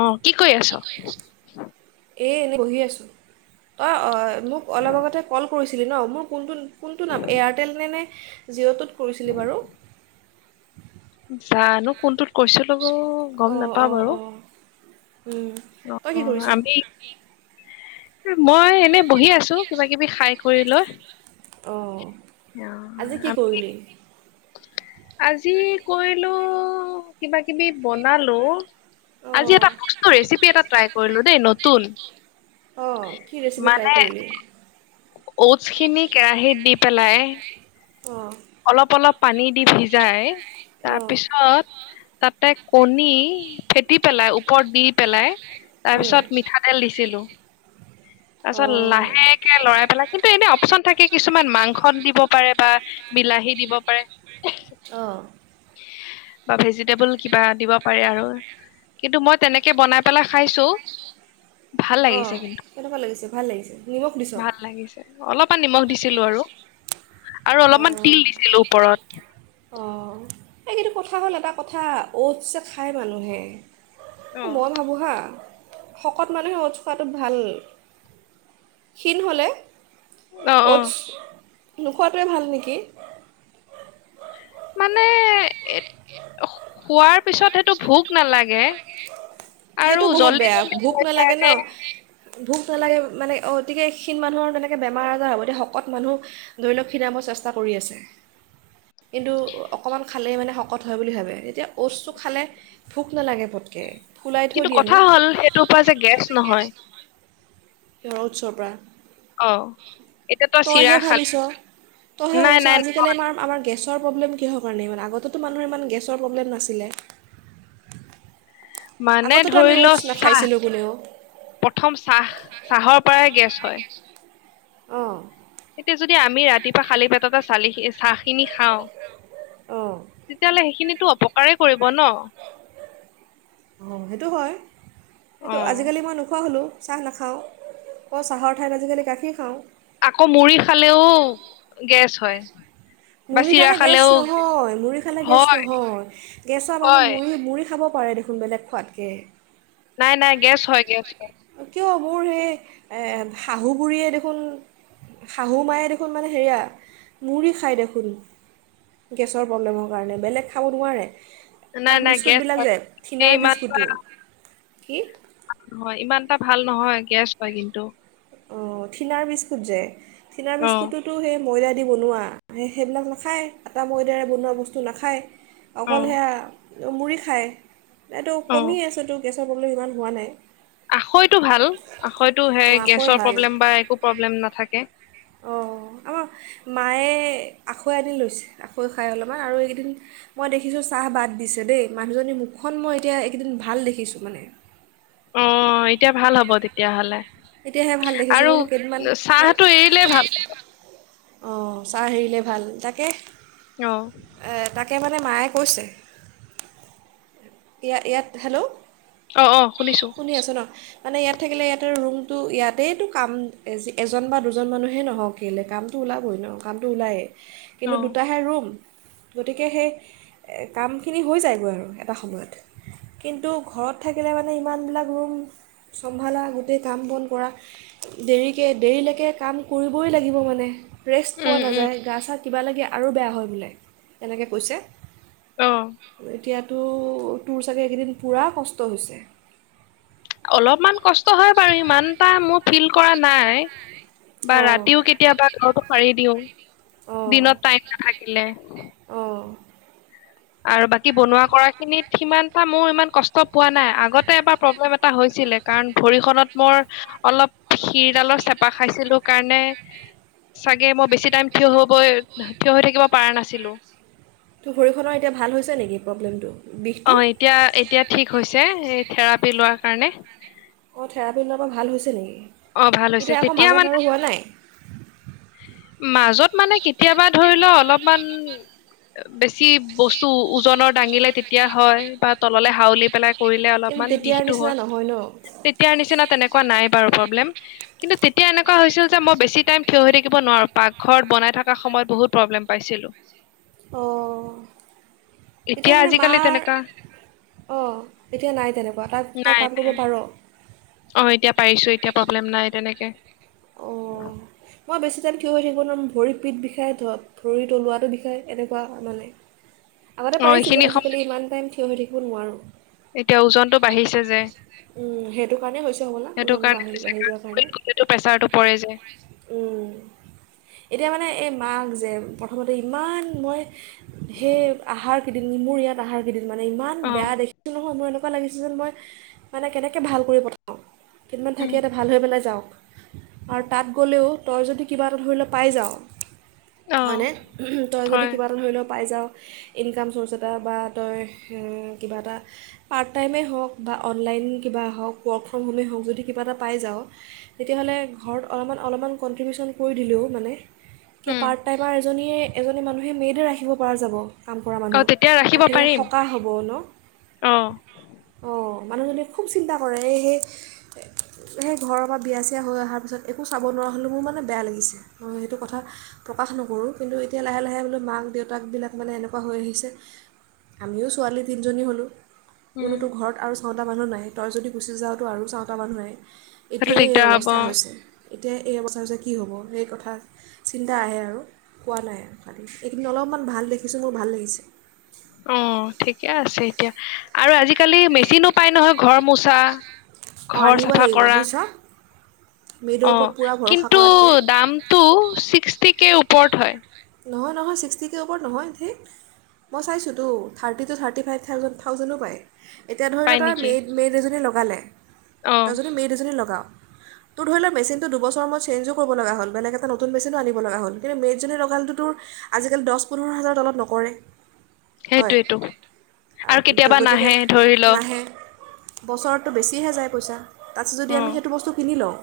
অ', কি কৰি আছ? এ, এনেই বহি আছোঁ। অ, অ' মোক অলপ আগতে কল কৰিছিলি ন? মোৰ কোনটো কোনটো নাম এয়াৰটেল নে নে জিঅ'টোত কৰিছিলি বাৰু উ জানো কোনটো কৈছোলোগ গম নাপাওঁ বাৰু ওম অ তই কি কৰিছ আমি মই এনে বহি আছো কিবা কিবি খাই কৰি লয় অঁ আজি কি আমি কৰিলি আজি কৰিলো কিবা কিবি বনালো আজি অঁ এটা বস্তু ৰেচিপি এটা ট্ৰাই কৰিলো দেই নতুন অঁ কি ৰেচিপি ট্ৰাই কৰিলো ৱছ খিনি কেৰাহীত দি পেলাই অ অলপ অলপ পানী দি ভিজাই অঁ তাৰপিছত তাতে কণী ফেটি পেলাই ওপৰত দি পেলাই তাৰ উম পিছত মিঠাতেল দিছিলো তাৰ পিছত লাহেকে লৰাই পেলাই কিন্তু এনে অপশন থাকে কিছুমান মাংস দিব পাৰে বা। বিলাহী দিব পাৰে অঁ অঁ বা ভেজিটেবল কিবা দিব পাৰে আৰু কিন্তু মই তেনেকে বনাই পেলাই খাইছো ভাল লাগিছে অঁ কিন্তু কেনেকুৱা লাগিছে ভাল লাগিছে নিমখ দিছ অকমান নিমখ দিছিলো আৰু আৰু অলপমান তিল দিছিলো ওপৰত অ', এই কিন্তু কথা হ'ল এটা কথা, ওটচ যে খায় মানুহে অ মই ভাবোঁ হাঁ শকত মানুহে ওটচ খোৱাটো ভাল, ক্ষীণ হ'লে অ অ ওটচ [inaudible] খোৱাটোৱে ভাল নেকি মানে এট, খোৱাৰ পিছত সেইটো ভোক নালাগে আৰু সেইটো বহুত জল্দি বেয়া, জল্দি ভোক হয় নালাগে ন? কাৰণে ভোক নালাগে মানে অ, অতিকে ক্ষীণ মানুহৰ তেনেকে বেমাৰ আজাৰ হ'ব, এতিয়া শকত মানুহ ধৰি লওক খিনাব চেষ্টা কৰি আছে, কিন্তু অকণমান খালেই মানে শকত হয় বুলি ভাবে, তেতিয়া ওতচটো খালে ভোক নালাগে পটকৈ। ফুলাই থৈ কিন্তু দিয়ে ন কথা হ'ল, সেইটোৰ পৰা যে গেছ নহয়। [unintelligible] ওতচৰ পৰা? অ এতিয়া তই চিৰা তইহে খাল ভাবিছ, তইহে নাই ভাবিছ, নাই আজিকালি আমাৰ, আমাৰ গেছ ছৰ প্ৰব্লেম কিহৰ কাৰণে ইমান? আগতেতো মানুহৰ ইমান গেছৰ প্ৰব্লেম নাছিলে! মানে আগতেতো আমি ধৰি ল অ'টছ চাহ, নাখাইছিলোঁ কোনেও প্ৰথম চাহ চাহৰ পৰাই গেছ হয়। অহ। এতিয়া যদি আমি ৰাতিপুৱা খালি পেটতে চালি চাহখিনি খাওঁ। অঁ তেতিয়াহ'লে সেইখিনিত টো অপকাৰে কৰিব ন'। অ', সেইটো হয়, অ সেইটো আজিকালি মই নোখোৱা হ'লোঁ। চাহ নাখাওঁ অ', চাহৰ ঠাইত আজিকালি গাখীৰ খাওঁ। আকৌ মুৰি খালেও গেছ হয়। বা মুড়ি চিৰা খালে গেছ খালেও নহয়, মুড়ি খালে গেছ হয় নহয় গেছৰ মানুহে হয় মুড়ি, মুড়ি খাব কৰু দেখোন বেলেগ খোৱাতকে। নাই, নাই গেছ হয়, গেছ হয় কিয় মোৰ সেই শাহু এ বুঢ়ীয়ে দেখোন শাহু মায়ে দেখোন মানে হেৰিয়া মুড়ি খায় দেখোন গেছৰ প্ৰব্লেমৰ কাৰণে, বেলেগ খাব নোৱাৰে। নাই তাত নাই গেছ বিস্কুটবিলাক হয় যে থিনাৰ বিস্কুটো কি? অহ, হয় ইমান এটা ভাল নহয় গেছ হয় কিন্তু। অ', থিনাৰ বিস্কুট যে থিনাৰ অ বিস্কুটোতো সেই ময়দা দি বনোৱা, সেই সেইবিলাক নাখায় আটা ময়দাৰে বনোৱা বস্তু নাখায়। অ অকল সেয়া মুৰি খাই এইটো কমি আছেতো গেছ প্ৰব্লেম ইমান হোৱা নাই আখয়তটো ভাল আখৈতটো হে, অঁ আকৈ আচল ভাল প্ৰব্লেম বা একো প্ৰব্লেম নাথাকে। অঁ আমাৰ মায়ে আখৈ আনি লৈছে আখৈ খাই অলপমান আৰু এইকেইদিন মই দেখিছোঁ চাহ বাদ দিছে দেই মানুহজনীৰ মুখখন মই এতিয়া এইকেইদিন ভাল দেখিছোঁ মানে অ তেতিয়া ভাল হ'ব তেতিয়াহ'লে এতিয়াহে ভাল দেখিছোঁ আৰু বোলো কেইদমান হা চাহটো এৰিলে ভাল অঁ চাহ হেৰিলেে ভাল তাকে অ তাকে মানে মায়ে কৈছে ইয়াত ইয়াত হেল্ল' অ অ শুনিছো শুনি আছোঁ ন মানে ইয়াত থাকিলে ইয়াতে ৰুমটো ইয়াতেইতো কাম এজন বা দুজন মানুহেই নহওক কেলে কামটো ওলাবই ন কামটো ওলায়েই অ কিন্তু দুটাহে ৰুম গতিকে সেই কামখিনি হৈ যায়গৈ আৰু এটা সময়ত কিন্তু ঘৰত থাকিলে মানে ইমানবিলাক ৰুম চম্ভালা গোটেই কাম বন কৰা দেৰিকে দেৰিলৈকে কাম কৰিবই লাগিব মানে। ৰেষ্ট পোৱা উম উম নাযায় গা চা কিবা লাগে আৰু বেয়া হয় বোলে তেনেকৈ কৈছে। অ এতিয়া তো তোৰ চাগে এইকেইদিন পূৰা কষ্ট হৈছে। অলপমান কষ্ট হয় বাৰু ইমান এটা মোৰ ফিল কৰা নাই বা অঁ ৰাতিও কেতিয়াবা ঘৰতো সাৰি দিওঁ অঁ দিনত টাইম নাথাকিলে। অঁ আৰু বাকী বনোৱা কৰা খিনিত সিমান মোৰ ইমান কষ্ট পোৱা নাই আগতে এবাৰ প্ৰব্লেম এটা হৈছিলে কাৰণ ভৰিখনত মই অলপ শিৰডালৰ চেপা খাইছিলো কাৰণে চাগে মই বেছি টাইম থিয় হব থিয় হৈ থাকিব পৰাানাছিলো। তো ভৰিখনৰ এতিয়া ভাল হৈছে নেকি প্ৰব্লেমটো বিষটো অ এতিয়া এতিয়া ঠিক হৈছে। এই থেৰাপি লোৱাৰ কাৰণে অঁ থেৰাপী লোৱাৰ পৰা ভাল হৈছে নেকি অ ভাল হৈছে এতিয়া আকৌ তেতিয়া মাজত মানে আৰু হোৱা নাই মাজত মানে কেতিয়াবা ধৰি লও অলপমান বেছি বস্তু ওজনৰ দাঙিলে তেতিয়া হয় বা তললে হাউলি পেলাই কৰিলে কিন্তু অলপমান তেতিয়াৰ বিষটো নিচিনা হয় নহয় ন তেতিয়াৰ নিচিনা তেনেকে কোৱা নাই বাৰু কিন্তু তেতিয়া এনেকুৱা হৈছিল যে মই বেছি টাইম থিয় হৈ থাকিব নোৱাৰো পাকঘৰত বনাই থকা সময়ত বহুত প্ৰব্লেম পাইছিলো। অঁ এতিয়া মানে আজিকালি মাৰ তেনেকুৱা অঁ এতিয়া নাই তেনেকুৱা তাত তই নাই কাম নাই কৰিব পাৰ। অ এতিয়া পাৰিছো এতিয়া প্ৰব্লেম নাই। তেনেকে। অ মই বেছি যেন কিয় হৈ থাকিব নোৱাৰো ভৰিৰ পিতঠ বিষাই ধৰক ভৰিৰ তলুৱাটো বিষায় এনেকুৱা মানে। আগতে অ এইখিনি পাৰিছিলো সময় আজিকালি ইমান টাইম থ হৈ থাকিব নোৱাৰোঁ। এতিয়া ওজনতটো বাঢ়িছে যে সেইটো কাৰণে হৈছে হ'বলা সেইটো ওজন বাঢ়ি কাৰণেই বাঢ়ি যোৱাৰ কাৰণে এতিয়া মানে এই মাক যে প্ৰথমতে ইমান মই সেই আহাৰ কিন নি মোৰ ইয়াত আহাৰ কেইদিন মানে ইমান অ বেয়া দেখছো নহয় মই এনেকুৱা লাগিছে যে মই মানে কেনেকৈ ভাল কৰি পঠাওঁ, কিদমান থাকে উম এয়াতে ভাল হৈ পেলাই যাওঁ। আৰু তাত গ'লেও তই যদি কিবা এটা ধৰি ল পাই যাৱ অ হয়নে তই যদি হয় কিবা এটা ধৰি লও পাই যাৱ ইনকাম চ'ৰ্চত বা তই কিবা এটা পাৰ্ট টাইমেই হওক বা অনলাইন কিবা হওক ৱৰ্ক ফ্ৰম হোমেই হওক যদি কিবা এটা পাই যাওঁ তেতিয়াহ'লে ঘৰত অলপমান অলপমান কনট্ৰিবিউচন কৰি দিলেও মানে। এতিয়া উম পাৰ্ট টাইমাৰ এজনীয়ে এজনী মানুহে মেদে ৰাখিব পৰা যাব। কাম কৰা মানুহ অ তেতিয়া ৰাখিব গাখে পাৰিম সকাহ হ'ব ন অ অঁ'। মানুহীয়ে খুব চিন্তা কৰে এই সেই সেই ঘৰৰ পৰা বিয়া এতিয়া হৈ অহাৰ পিছত একো চাব নোৱাৰা হ'লেও মোৰ মানে বেয়া লাগিছে মই সেইটো কথা প্ৰকাশ নকৰোঁ কিন্তু এতিয়া লাহে লাহে বোললে মাক দেউতাকবিলাক মানে এনেকুৱা হৈ আহিছে আমিও ছোৱালী তিনিজনী হ'লোঁ উম কটো ঘৰত আৰু চাওঁটা মানুহ নাই তই যদি গুচি যাওঁত আৰু চাওটা মানুহ নাই। সেইটো এতিয়াই এই দিগদাৰ অৱস্থা হ'ব হৈছে। এতিয়া এই অৱস্থা অচা কি হ'ব সেই কথা চিন্তা আহে আৰু কোৱা নাই আৰু খালি এইখন্তু অলপমান ভাল দেখিছোঁ মোৰ ভাল লাগিছে। অ ঠিকে আছে এতিয়া আৰু আজিকালি মেচিনো পাই নহয় ঘৰ মোচা। অঁ' ঘৰ আনিব চাফা লাগিব কৰা বুইজিছা। অ', কিন্তু কৰাতকৈ দামটো ছিক্সটি কে ওপৰত হয়। নহয়, নহয় ছিক্সটি কেৰ ওপৰত নহয় ঠিক, মই চাইছোঁতো thirty two, thirty five thousand, থাউজেণ্ডো পায়। এতিয়া ধৰি ল, পাই তই নেকি মেড, মেড এজনী লগ পালে অ তই যদি মেড এজনী লগাওঁ তোৰ ধৰি ল, মেচিনটো দুবছৰ মই চেনজো কৰিব লগা হ'ল, বেলেগ এটা নতুন মেচিন আনিব লগা হ'ল, কিন্তু মেড জনী লগালে তো তোৰ আজি কালি দচ, পোন্ধৰ হাজাৰৰ তলত নকৰে। হয়, সেইটোয়েতো আ, আৰু কেতিয়াবা গতিকে নাহে ধৰি ল নাহে। বছৰটো বেছিহে যায় পইচা। তাছত যদি অ আমি সেইটো বস্তু কিনি লওঁ।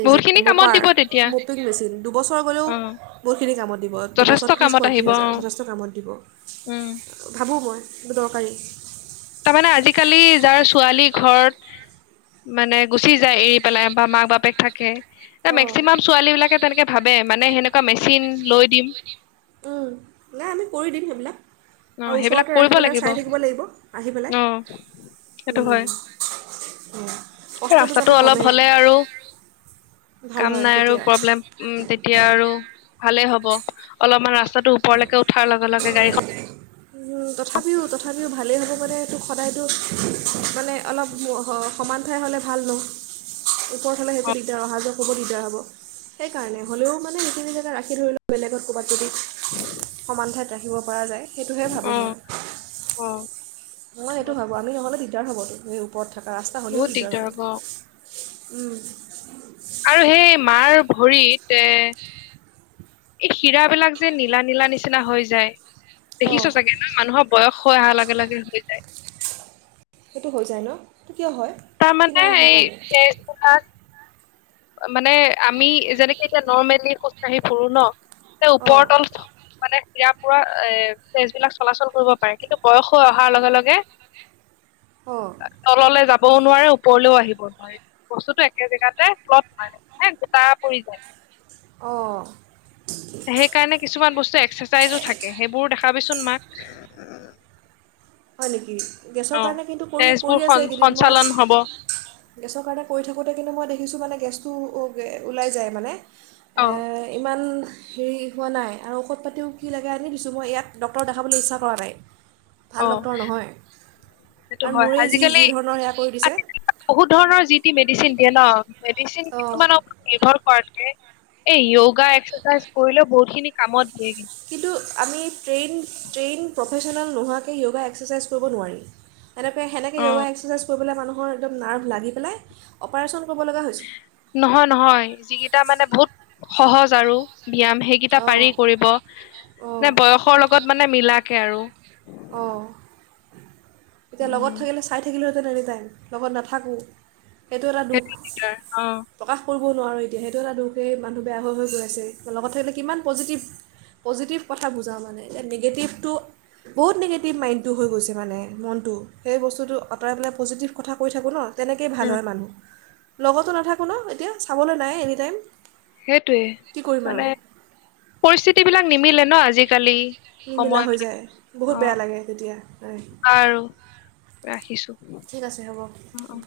এই যে, বহুত খিনি কামত মপাৰ, দিব তেতিয়া মপিং মেচিন দুবছৰ গ'লেও অ বহুতখিনি কামত দিব যথেষ্ট দুবছৰত ত্ৰিছ কামত পঁয়ত্ৰিছ আহিব অ হাজাৰ যথেষ্ট কামত দিব। উম ভাবোঁ মই এইটো দৰকাৰী। তাৰমানে আজিকালি যাৰ ছোৱালী ঘৰত মানে গুচি যায়, এৰি পেলাই বা মাক বাপেক থাকে এ, অঁ মেক্সিমাম ছোৱালী বিলাকে তেনেকে ভাব বে, মানে সেনেকুৱা মেচিন লৈ দিম। উম, নাই আমি কৰি দিম সেইবিলাক। অ', আৰু সেইবিলাক ওচৰতে ৰাখি কৰিব পেলাই লাগিব চাই থাকিব লাগিব আহি পেলাই অ', সেইটো হয়, সেয়া কষ্টটো যাতে ৰাস্তাটো অলপ কমে হ'লে আৰু, ভাল কাম হয় নাই আৰু তেতিয়া প্ৰব্লেম উম, তেতিয়া আৰু ভালেই হ'ব। অলপমান ৰাচ ওপৰ লৈকে উঠাৰ লগে, লগে গাড়ীখন তথাপিও, তথাপিও ভালেই হ'ব মানেতো সদায়তো, মানে অলপ হ, সমান ঠাই হ'লে ভাল ন? ওপৰত হ'লে অ হেইটো দিগদাৰ, অহা যোৱা হ'ব দিগদাৰ হ'ব সেইকাৰণে হ'লেও মানে সেইখিনি জেগা ৰাখি ধৰি ল, বেলেগত ক'ৰবাত যদি সমান ঠাইত ৰাখিব পৰা যায় সেইটোহে ভাবোঁ মই। অ অ [unintelligible] দিগদাৰ হ'বতো হেই ওপৰত থকা ৰাস্তা হ'লেও দিগদাৰ হ'ব। উম। আৰু সেই মাৰ ভৰিতে এই সিৰাবিলাক যে, নীলা, নীলা নিচিনা হৈ যায়। দেখিছ অঁ চাগে ন? মানুহৰ বয়স হৈ অহা লগে, লগে হৈ যায়। সেইটো হৈ যায় ন? কিয় হয় তাৰ মানে খীণাই অহাৰ এই কাৰণে মানে আমি যেনেকে এতিয়া নৰ্মেলি খোজকাঢ়ি ফুৰো ন এ অঁ ওপৰতৰ মানে ইযাৰপৰা পুৰা এ বেজবলাক চলাচল কৰিব পাৰে কিন্তু বয়স হৈ অহাৰ লগে লগে অঁ তললে যাব যাবও নোৱাৰে ওপৰলেও আহিব নোৱাৰে বস্তুটো একে জেগাতে ফুলত ফেন গোটা পৰি যায়। অঁ। সেই কাৰণে কিছুমান বস্তু এক্সা চাইজো থাকে, সেইবোৰো দেখা। ভাবিচোন মাক। থিগী। গেছৰ অ কাৰণে কিন্তু কৰি তেজবোৰ কৰি আছে সন এইকেইদিন, মই সঞ্চালন হব গেছৰ কাৰণে কৰি থাকোঁতে কিন্তু মই দেখিছোঁ মানে। গেছটো ওলাই যায় মানে। এ অ ইমান। হেৰি হোৱা নাই আৰু ঔষধ পাতিও কি লাগে আনি দিছোঁ, মই ইয়াত ডক্টৰক দেখাবলৈ ইচ্ছা কৰা নাই। ভাল অ ডক্টৰ নহয় সেইটো কাৰণ হয় মোৰেই যি যি আজিকালি ধৰণৰ সেয়া কৰি দিছে বহুত ধৰণৰ যি। তি মেডিচিন দিয়ে ন। মেডিচেন অঁ কিছুমানক নিভৰ। কৰাতকে এই ইয়গা এক্সাচাইজ কৰিলেও বহুত খিনি কামত। কিন্তু আমি ট্ৰেইন। ট্ৰেইন প্ৰফেচনেল নোহোৱাকে এক্সাচাইজ কৰিব নোৱাৰি। সেনেপে সেনেকে ইয়গা অ' এক্সচাইজ কৰিবলৈ মানুহ। মোৰ একদম নাভ লগিপেলে অপাৰেশ্বন। নহয় নহয় যি কেইটা মানে। বহুত সহজ আৰু। ব্যায়াম সেইকেইটা পাৰি, অঁ কৰিব নে অঁ বয়সৰ লগত মানে মিলাকে। তাকে আৰু। অ' এতিয়া লগত উম, থাকিলে হয় চাই থাকিলো হয়। যেন এনি টাইম লগত নাথাকো। সেইটো এটা দুখ দিগদাৰ অ' প্ৰকাশ কৰিব। ক'ব নোৱাৰোঁ এতিয়া সেইটো এটা দুখেই মানুহ বেয়া হৈ হৈ গৈ আছে। লগত থাকিলে কিমান পজিটিভ পজিটিভ কথা বুজাওঁ মানে এতিয়া নিগেটিভটো। বহুত নিগেটিভ মাইণ্ডটো হৈ গৈছে মানে, মনটো সেই বস্তুটো আঁতৰাই পেলাই পজিটিভ কথা কৈ থাকোঁ ন। তেনেকেই ভাল উম, হয় মানুহ। লগতো নাথাকোঁ ন এতিয়া চাবলৈ নাই এনিটাইম। সেইটোৱে মানে পৰিস্থিতি বিলাক নিমিলে ন আজিকালি। নিমিলা হৈ সময়বিলাক যায়, বহুত অ' বেয়া লাগে তেতিয়া হয়। আৰু ৰাখিছো। ঠিক আছে হ'ব। অ' অ'।